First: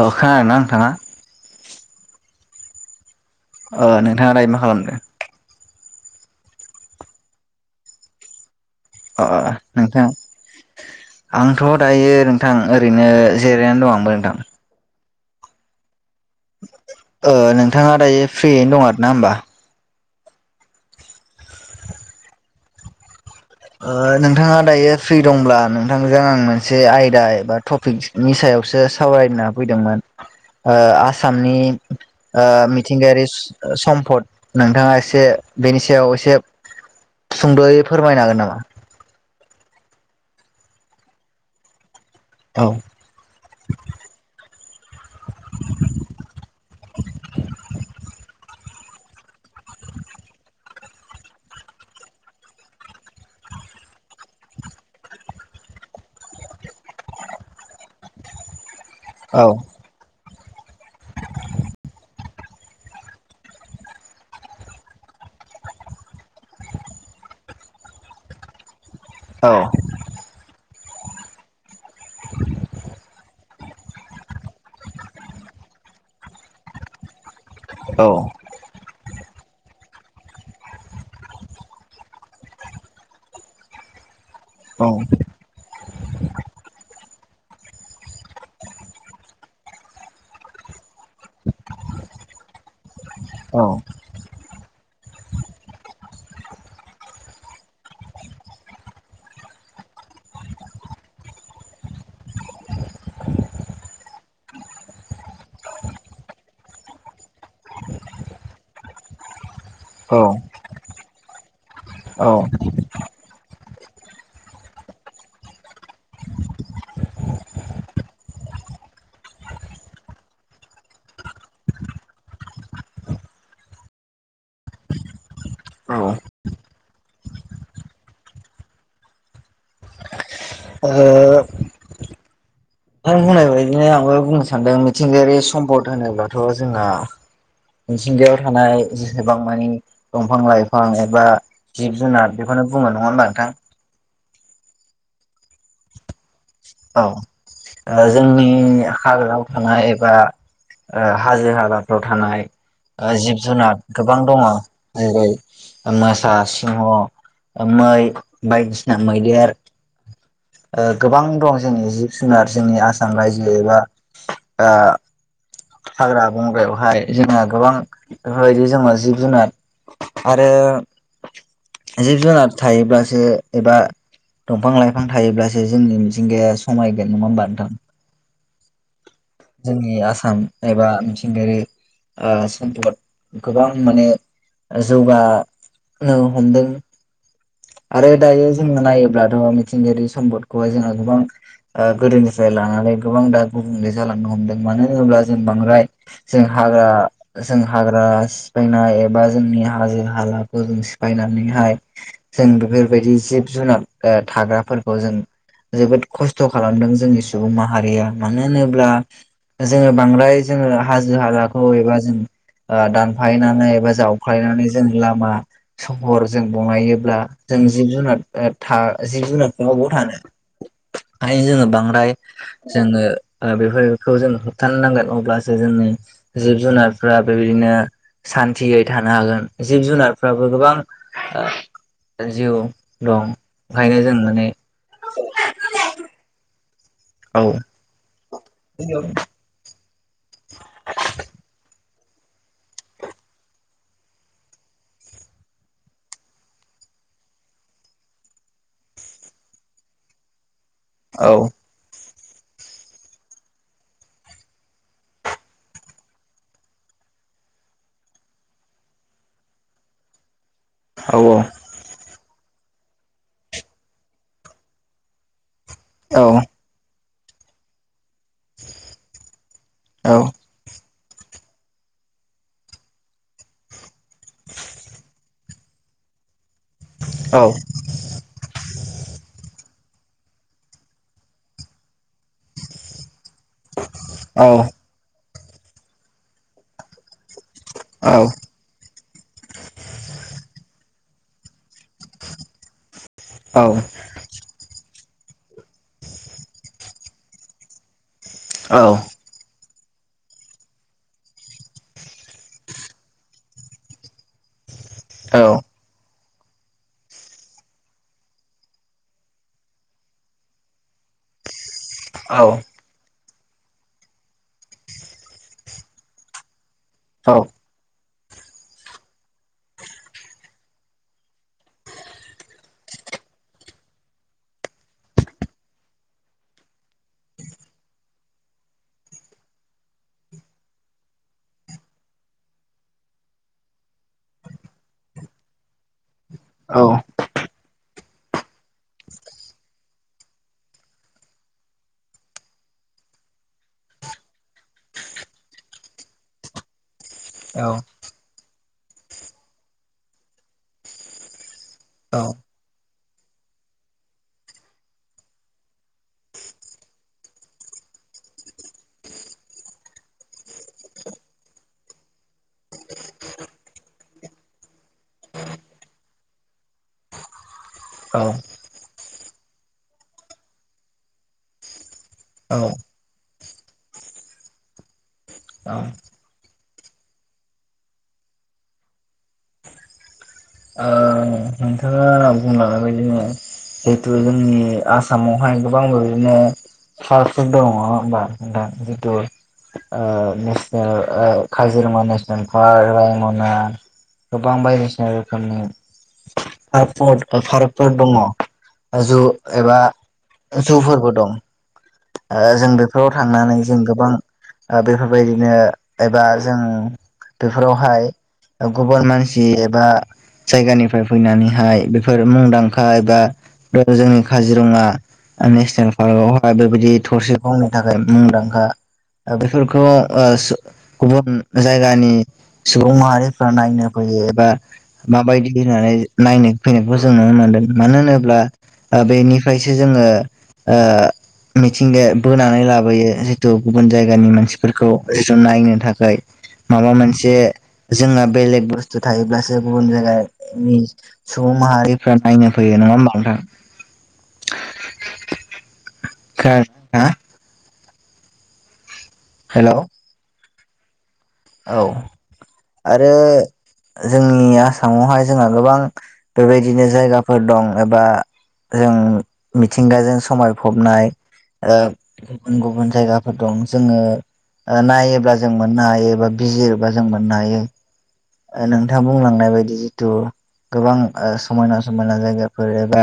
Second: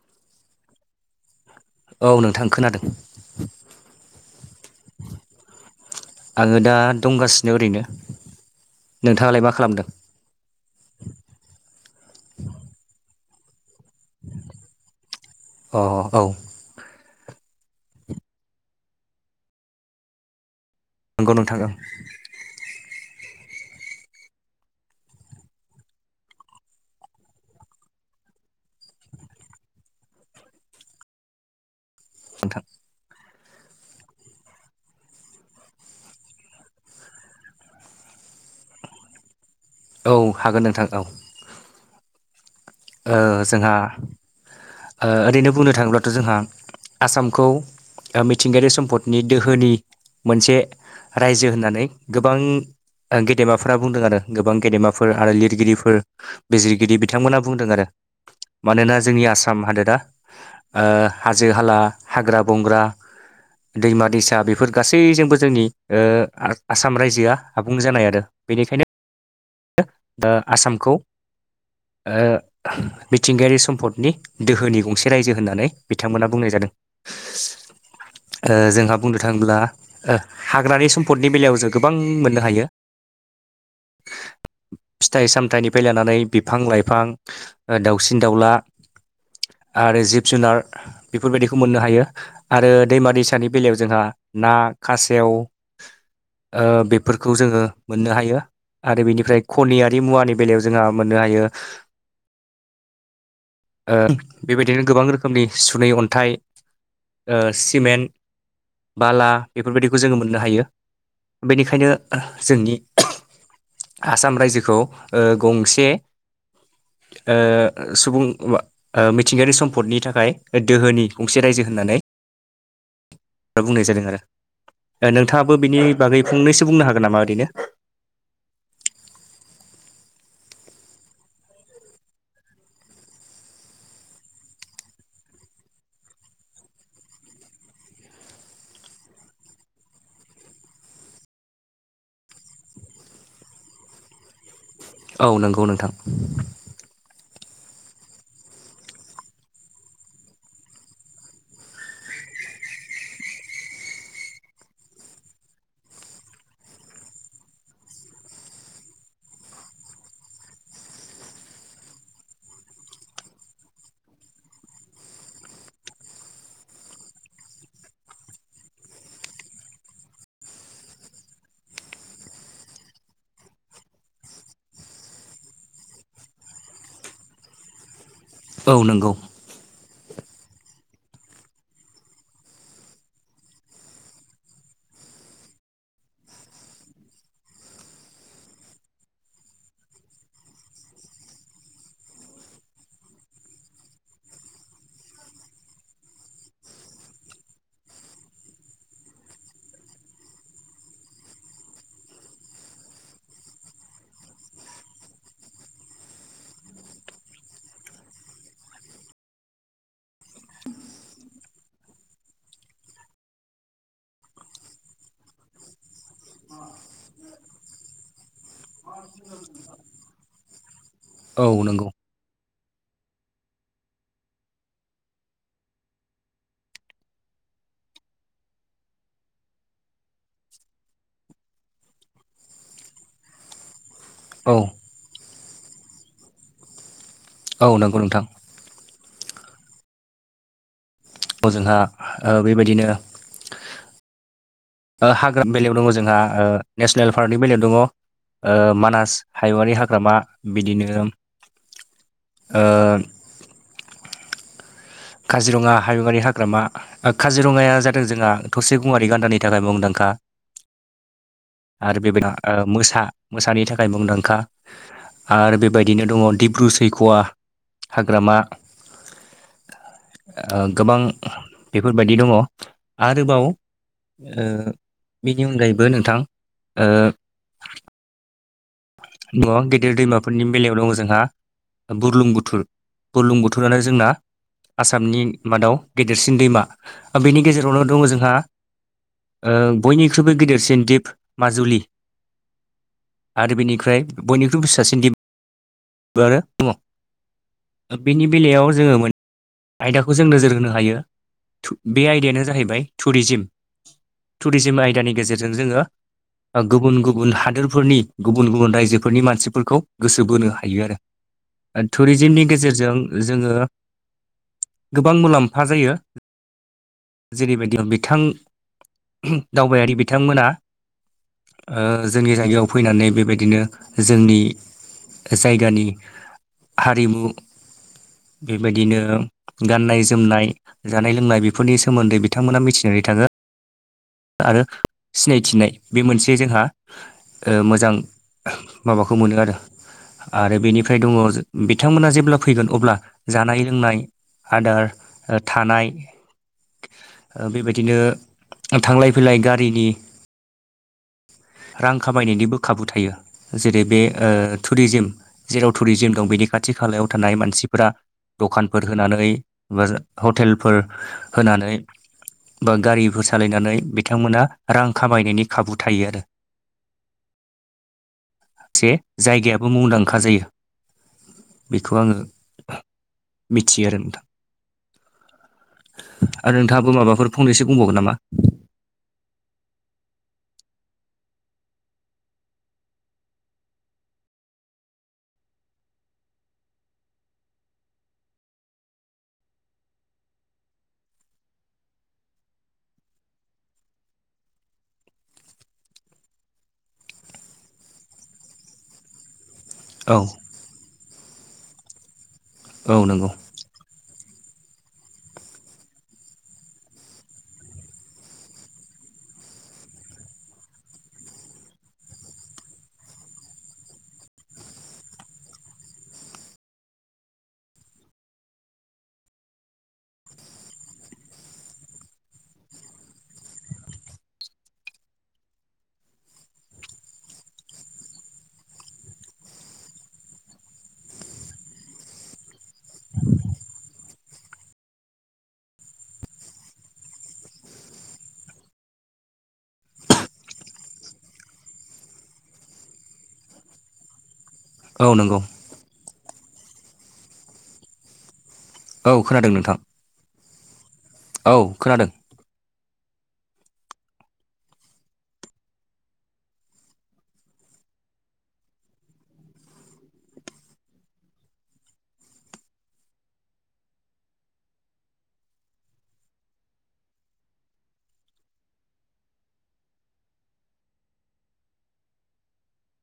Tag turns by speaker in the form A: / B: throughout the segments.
A: अ खोनादोंना नोंथाङा?
B: औ नोंथां खोनादों
A: ओ नोंथाङा दायो मा खालामदों?
B: आङो दा दंगासिनो ओरैनो।
A: अ
B: नोंथाङालाय मा खालामदों
A: नोंथां आंथ' दायो नोंथां ओरैनो जिरायनानै दं आंबो नोंथां।
B: अ औ
A: ओ नोंथाङा दायो फ्रियैनो दं आरोन ना होनोमबा।
B: नंगौ नोंथां
A: ओ नोंथाङा दायो फ्रि दंब्ला नोंथांजों आं मोनसे आयदा एबा टपिक नि सायावसो सावरायना फैदोंमोन ओ आसामनि ओ
B: नोंथां
A: मिथिंगायारि सु सम्फद नोंथाङा एसे बेनि सायाव एसे सुंद'यै फोरमायनो हागोन नामा? [inaudible]
B: औ हागोन नोंथां औ
A: औ
B: ओ जोंहा ओ ओरैनो बुंनो थाङोब्लाथ' जोंहा आसामखौ ओ मिथिंगायारि सम्पदनि दोहोनि मोनसे रायजो होननानै गोबां गेदेमाफोरा बुंदों आरो गोबां गेदेमाफोर आरो लिरगिरिफोर बिजिरगिरि बिथांमोनहा बुंदों आरो मानोना जोंनि
A: औ
B: आसाम हादोरा ओ हाजो हाला हाग्रा बंग्रा दैमा दैसा बेफोर गासैजोंबो जोंनि ओ आसाम रायजोआ आबुं जानाय आरो। बेनिखायनो
A: औ
B: ओ आसामखौ ओ मिथिंगायारि सम्पदनि दोहोनि गंसे रायजो होननानै बिथांमोनहा बुंनाय जादों।
A: औ
B: ओ जोंहा बुंनो थाङोब्ला हाग्रानि सम्फदनि बेलायाव जों गोबां मोननो हायो।
A: औ
B: फिथाइ सामथाइनिफ्राय लानानै बिफां लाइफां ओ दाउसिन दाउला ओ आरो जिब जुनार बेफोरबायदिखौ मोननो हायो। आरो दैमा दैसानि
A: औ
B: बेलायाव जोंहा ना खासेव ओ बेफोरखौ जोङो मोननो हायो आरो बेनि फ्राय खनियारि मुवानि बेलायाव जोंहा मोननो हायो। ओ बेबायदिनो गोबां रोखोमनि सुनै अन्थाइ ओ सिमेन्ट बाला बेफोरबायदिखौ जोङो
A: औ
B: मोननो हायो बेनिखायनो
A: औ
B: जोंनि आसाम रायजोखौ ओ गंसे ओ सुबुं ओ मिथिंगायारि सम्पदनि थाखाय दोहोनि गंसे रायजो होननानै फ्राय बुंनाय जादों आरो ओ नोंथाङाबो बिनि
A: औ
B: बागै फंनैसो बुंनो हागोन नामा ओरैनो
A: आरो बुंनाय बाइदि बिदिनो आंबो बुंनो सानदों मिथिंगायारि सम्पद होनोब्लाथ' जोंना मिनथिंगायाव थानाय जेसेबां मानि दंफां लाइफां एबा जिब जुनार बेखौनो बुङो नङा होनोमबा नोंथां?
B: औ नंगौ नोंथां
A: औ ओ जोंनि हाग्रायाव थानाय एबा हाजो हालाफ्राव थानाय ओ जिब जुनार गोबां दङ जेरै मोसा सिंह माय बायदिसिना मैदेर ओ गोबां दं जोंनि जिब जुनार जोंनि आसाम रायजो एबा ओ हाग्रा बंग्रायावहाय जोंहा गोबां बेफोरबायदि जों जिब जुनार आरो जिब जुनार थायोब्लासो एबा दंफां लाइफां थायोब्लासो जोंनि मिथिंगाया समायगोन नङा होमबा नोंथां।
B: औ नंगौ
A: जोंनि आसाम एबा मिथिंगायारि ओ सम्फद गोबां माने जौगानो हमदों। आरो दायो जोङो नायोब्लाथ' मिथिंगायारि सम्पदखौहाय जोङो गोबां ओ गोदोनिफ्राय लानानै गोबां दा गुबुंले जालांनो हमदों मानो होनोब्ला जों बांद्राय जों हाग्रा जों हाग्रा सिफायनाय एबा जोंनि हाजो हालाखौ जों सिफायनानैहाय जों बेफोरबायदि जिब जुनार ओ थाग्राफोरखौ जों जोबोद खस्थ' खालामदों जोंनि सुबुं माहारिया मानो होनोब्ला जोङो बांद्राय जोङो हाजो हालाखौ एबा जों ओ दानफायनानै एबा जावफ्लायनानै जों लामा सहर जों बनायायोब्ला जों जिब जुनार ओ जिब जुनारफोर अबाव थानो
B: औ
A: खायनो जोङो
B: नंगौ
A: बांद्राय जोङो बेफोरखौ जों होबथानो नांगोन अब्लासो जोंनि जिब जुनारफ्रा बेबायदिनो सान्तियै थानो हागोन जिब जुनारफ्राबो गोबां जिउ दं ओंखायनो जों माने
B: औ
A: औ
B: औ नंगौ नोंथां
A: [unintelligible] [unintelligible]
B: जोंहा ओ बेबायदिनो ओ हाग्रामानि बेलायाव दङ जोंहा ओ नेसनेल पार्कनि बेलायाव दङ मानास हायुआारि हाग्रामा बिदिनो
A: औ
B: काजिरङा हयुंवारि हाग्रामा ओ काजिरङाया जादों जोंहा थसे गंयारि गान्दानि थाखाय मुंदांखा।
A: औ औ
B: आरो बेबायदिनो मोसा मोसानि थाखाय मुंदांखा। आरो बेबायदिनो
A: औ
B: दङ डिब्रु सैख'वा हाग्रामा।
A: औ
B: ओ गोबां बेफोरबायदि दङ आरोबाव ओ बेनि अनगायैबो नोंथां ओ
A: औ
B: दङ गेदेर दैमाफोरनि बेलायाव दङ जोंहा बुरलुंबुथुर बुरलुंबुथुर रानै जोंना
A: औ
B: आसामनि मादाव गेदेरसिन दैमा। बेनि गेजेरावनो दङ जोंहा ओ बयनिख्रुइबो गिदिरसिन दिप माजुलि आरो
A: औ
B: बिनि बयनिख्रुइबो फिसासिन दिप आबो दङ। बेनि बेलायाव
A: औ
B: जोङो मोनसे आयदाखौ जों नोजोर होनो हायो बे आयदायानो जाहैबाय टुरिजिम। टुरिजिम आयदानि
A: औ
B: गेजेरजों जोङो गुबुन गुबुन हादोरफोरनि गु बुन गुबुन रायजोफोरनि मानसिफोरखौ गोसो बोनो हायो आरो टुरिजिमनि गेजेरजों जोङो गोबां मुलाम्फा जायो।
A: औ
B: जेरैबायदि बिथां दावबायारि बिथांमोना ओ जोंनि जायगायाव फैनानै बेबायदिनो जोंनि जायगानि हारिमु बेबायदिनो गाननाय जोमनाय जानाय लोंनाय बेफोरनि सोमोन्दै बिथांमोना मिथिनानै थाङो। आरो सिनायथिनाय बे मोनसे जोंहा
A: औ
B: ओ मोजां माबाखौ मोनो आरो। आरो बेनिफ्राय दङ बिथांमोना जेब्ला फैगोन अब्ला जानाय लोंनाय आदार ओ थानाय ओ बेबायदिनो थांलाय फैलाय गारिनि [inaudible] रां
A: औ
B: खामायनायनिबो खाबु थायो। जेरै बे टुरिजिम जेराव टुरिजिम दं बेनि खाथि खालायाव थानाय मानसिफोरा दखानफोर होनानै बा हटेलफोर होनानै बा गारिफोर सालायनानै बिथांमोना रां खामायनायनि खाबु थायो आरो।
A: औ
B: जे जायगायाबो मुंदांखा जायो बेखौ आङो
A: औ
B: मिथियो आरो नोंथां।
A: औ
B: आरो नोंथाङाबो माबाफोर फंनैसो बुंबावगोन नामा?
A: नोंथाङा आंना बुंलांनाय बायदि जिहेतु जोंनि आसामावहाय गोबां बिदिनो फासफोर दङ नङा होमबाथ नोंथां जिथु ओ नेसनेल ओ काजिरङा नेसनेल पार्क रायमना गोबां बायदिसिना रो खोमनि फार पार्कफोर दङ जु एबा
B: औ
A: ओ जुफोरबो दं। ओ जों
B: औ
A: बेफोराव
B: नंगौ
A: थांनानै जों गोबां बेफोरबायदिनो एबा जों बेफोरावहाय गुबुन मानसि एबा जायगानिफ्राय फैनानैहाय बेफोर मुंदांखा एबा जोंनि काजिरङा नेसनेल पार्कआवहाय बा बेबायदि थरसेखौनो थाखाय मुंदांखा बेफोरखौ ओ सु गुबुन जायगानि सुबुं माहारिफ्रा नायनो फैयो एबा माबायदि होननानै नायनो फैनायखौ जों नुनो मोन्दों मानो होनोब्ला ओ बेनिफ्रायसो जोङो ओ मिथिंगाया बोनानै लाबोयो जितु गुबुन जायगानि मानसिफोरखौ जिथु नायनो थाखाय माबा मोनसे जोंहा बेलेग बुस्थु थायोब्लासो गुबुन जायगानि सुबुं माहारिफ्रा नायनो फैयो नङा होमबा नोंथां?
B: औ नंगौ
A: [unintelligible]
B: औ खोनादों
A: हेलौ
B: नोंथां।
A: औ आरो जोंनि आसामावहाय जोंहा गोबां बेबायदिनो जायगाफोर दं एबा जों मिथिंगाजों समायफबनाय ओ गुबुन गुबुन जायगाफोर दं जोङो ओ नायोब्ला जों मोननो हायो बा बिजिरोबा जों मोननो हायो नोंथाङा बुंलांनाय बायदि जिथु गोबां ओ समायना समायना जायगाफोर एबा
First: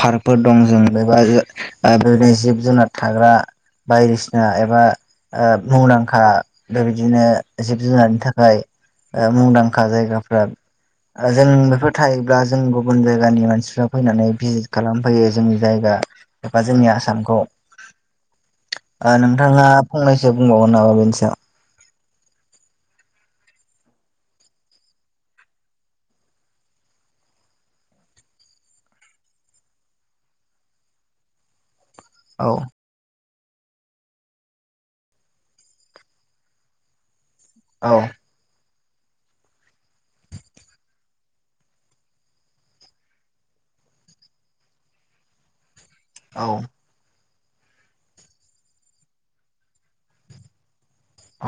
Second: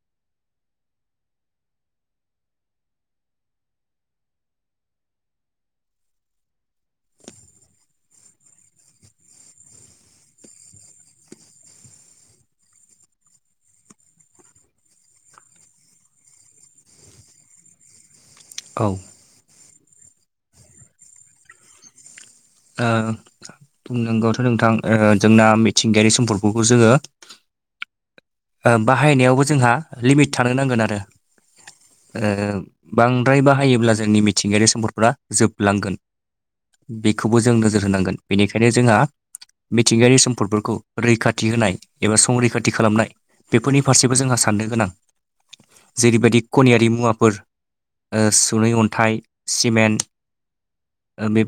A: पार्कफोर दं जों बेबा बेबायदि जिब जुनार थाग्रा बायदिसिना एबा ओ मुंदांखा बेबायदिनो जिब जुनारनि थाखाय ओ‌ मुंदांखा जायगाफ्रा जों बेफोर थायोब्ला जों गुबुन जायगानि मानसिफ्रा फैनानै भिजिट खालामफैयो जोंनि जायगा एबा जोंनि आसामखौ। ओ नोंथांङा फंनैसो बुंबावगोन नामा बेनिसायाव?
B: ओ बुंनांगौथ नोंथां ओ जोंना मिथिंगायारि सम्पदखौबो जोङो ओ बाहायनायावबो जोंहा लिमिट थानो नांगोन आरो। ओ
A: औ
B: बांद्राय बाहायोब्ला जोंनि मिथिंगायारि सम्पदफोरा जोबलांगोन। बेखौबो जों नो नोजोर
A: औ
B: होनांगोन बेनिखायनो जोंहा मिथिंगायारि सम्पदफोरखौ रैखाथि होनाय एबा संरैखाथि खालामनाय बेफोरनि फारसेबो जोंहा साननो गोनां जेरैबायदि
A: औ
B: खनियारि मुवाफोर ओ सुनै अन्थाइ सिमेन्ट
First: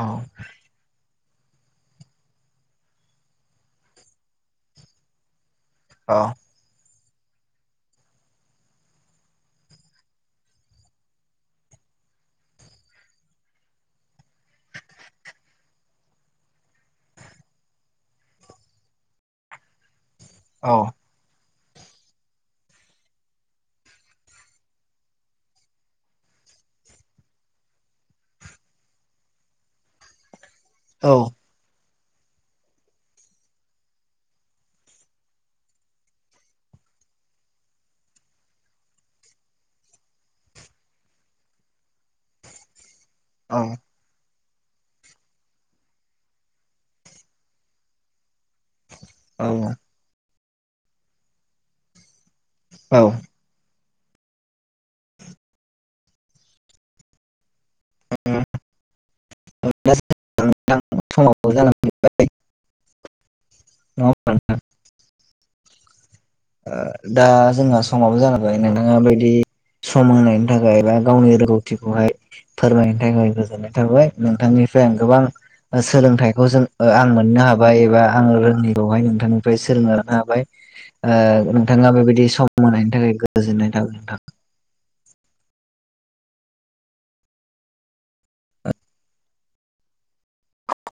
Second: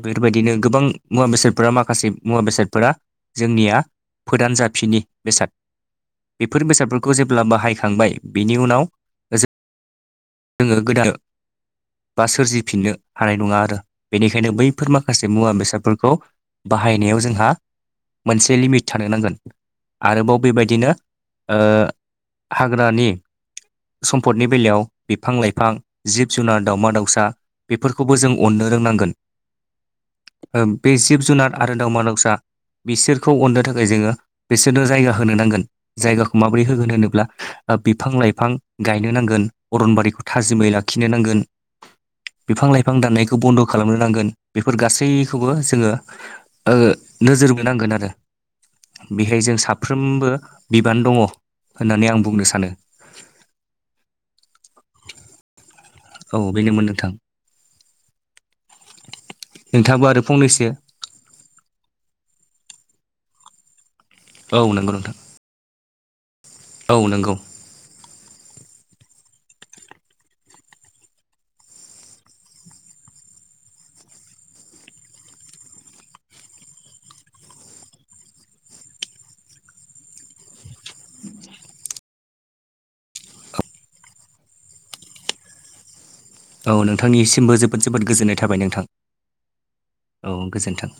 A: औ
B: गोबां मुवा बेसादफोरा माखासे मुवा बेसादफोरा जोंनिया फोदान जाफिनि बेसाद
A: औ
B: बेफोर बेसादफोरखौ जेब्ला बाहायखांबाय बिनि उनाव जों जोंङो गोदान बा सोरजिफिननो हानाय नङा आरो बेनिखायनो बैफोर माखासे मुवा बेसादफोरखौ बाहायनायाव जोंहा मोनसे लिमिट थानो नांगोन आरोबाव बेबायदिनो ओ हाग्रानि सम्फदनि बेलायाव बिफां लाइफां जिब जुनार दावउमा दाउसा बेफोरखौबो जों अननो रोंनांगोन
A: [inaudible]
B: बे
A: औ
B: जिब जुनार आरो दावमा दावसा बिसोरखौ अननो थाखाय जोङो बिसोरनो जायगा होनो नांगोन जायगाखौ माबोरै होगोन होनोब्ला बिफां लाइफां गायनो नांगोन अरनबारिखौ थाजिमै लाखिनो नांगोन
A: [inaudible]
B: बिफां लाइफां दाननायखौ बन्द खालामनो नांगोन बेफोर गासैखौबो जोङो ओ नोजोर बोनांगोन आरो बेहाय
A: औ औ
B: जों साफ्रोमबो बिबान दंङ होननानै आं बुंनो सानो
A: औ
B: औ बेनोमोन नोंथां
A: उम
B: नोंथांङाबो आरो फंनैसो
A: समाबो जानानै [unintelligible]
B: औ नंगौ नोंथां
A: ओ
B: औ
A: दा
B: नंगौ
A: जोंहा समाबो जालांबाय नोंथांङा बिदि सम होनायनि थाखाय बा गावनि रोंगौथिखौहाय फोरमायनो थाखाय गोजोननाय थाबाय नोंथांनिफ्राय आं गोबां सोलोंथाइखौ जों आं मोननो हाबाय एबा आं रोङै खौहाय नोंथांनिफ्राय सोलोंना लानो हाबाय ओ नोंथांङा बेबायदि सम मोनायनि थाखाय गोजोननाय थाबाय नोंथां
B: औ नोंथांनिसिमबो जोबोद जोबोद गोजोननाय थाबाय नोंथां औ गोजोन्थों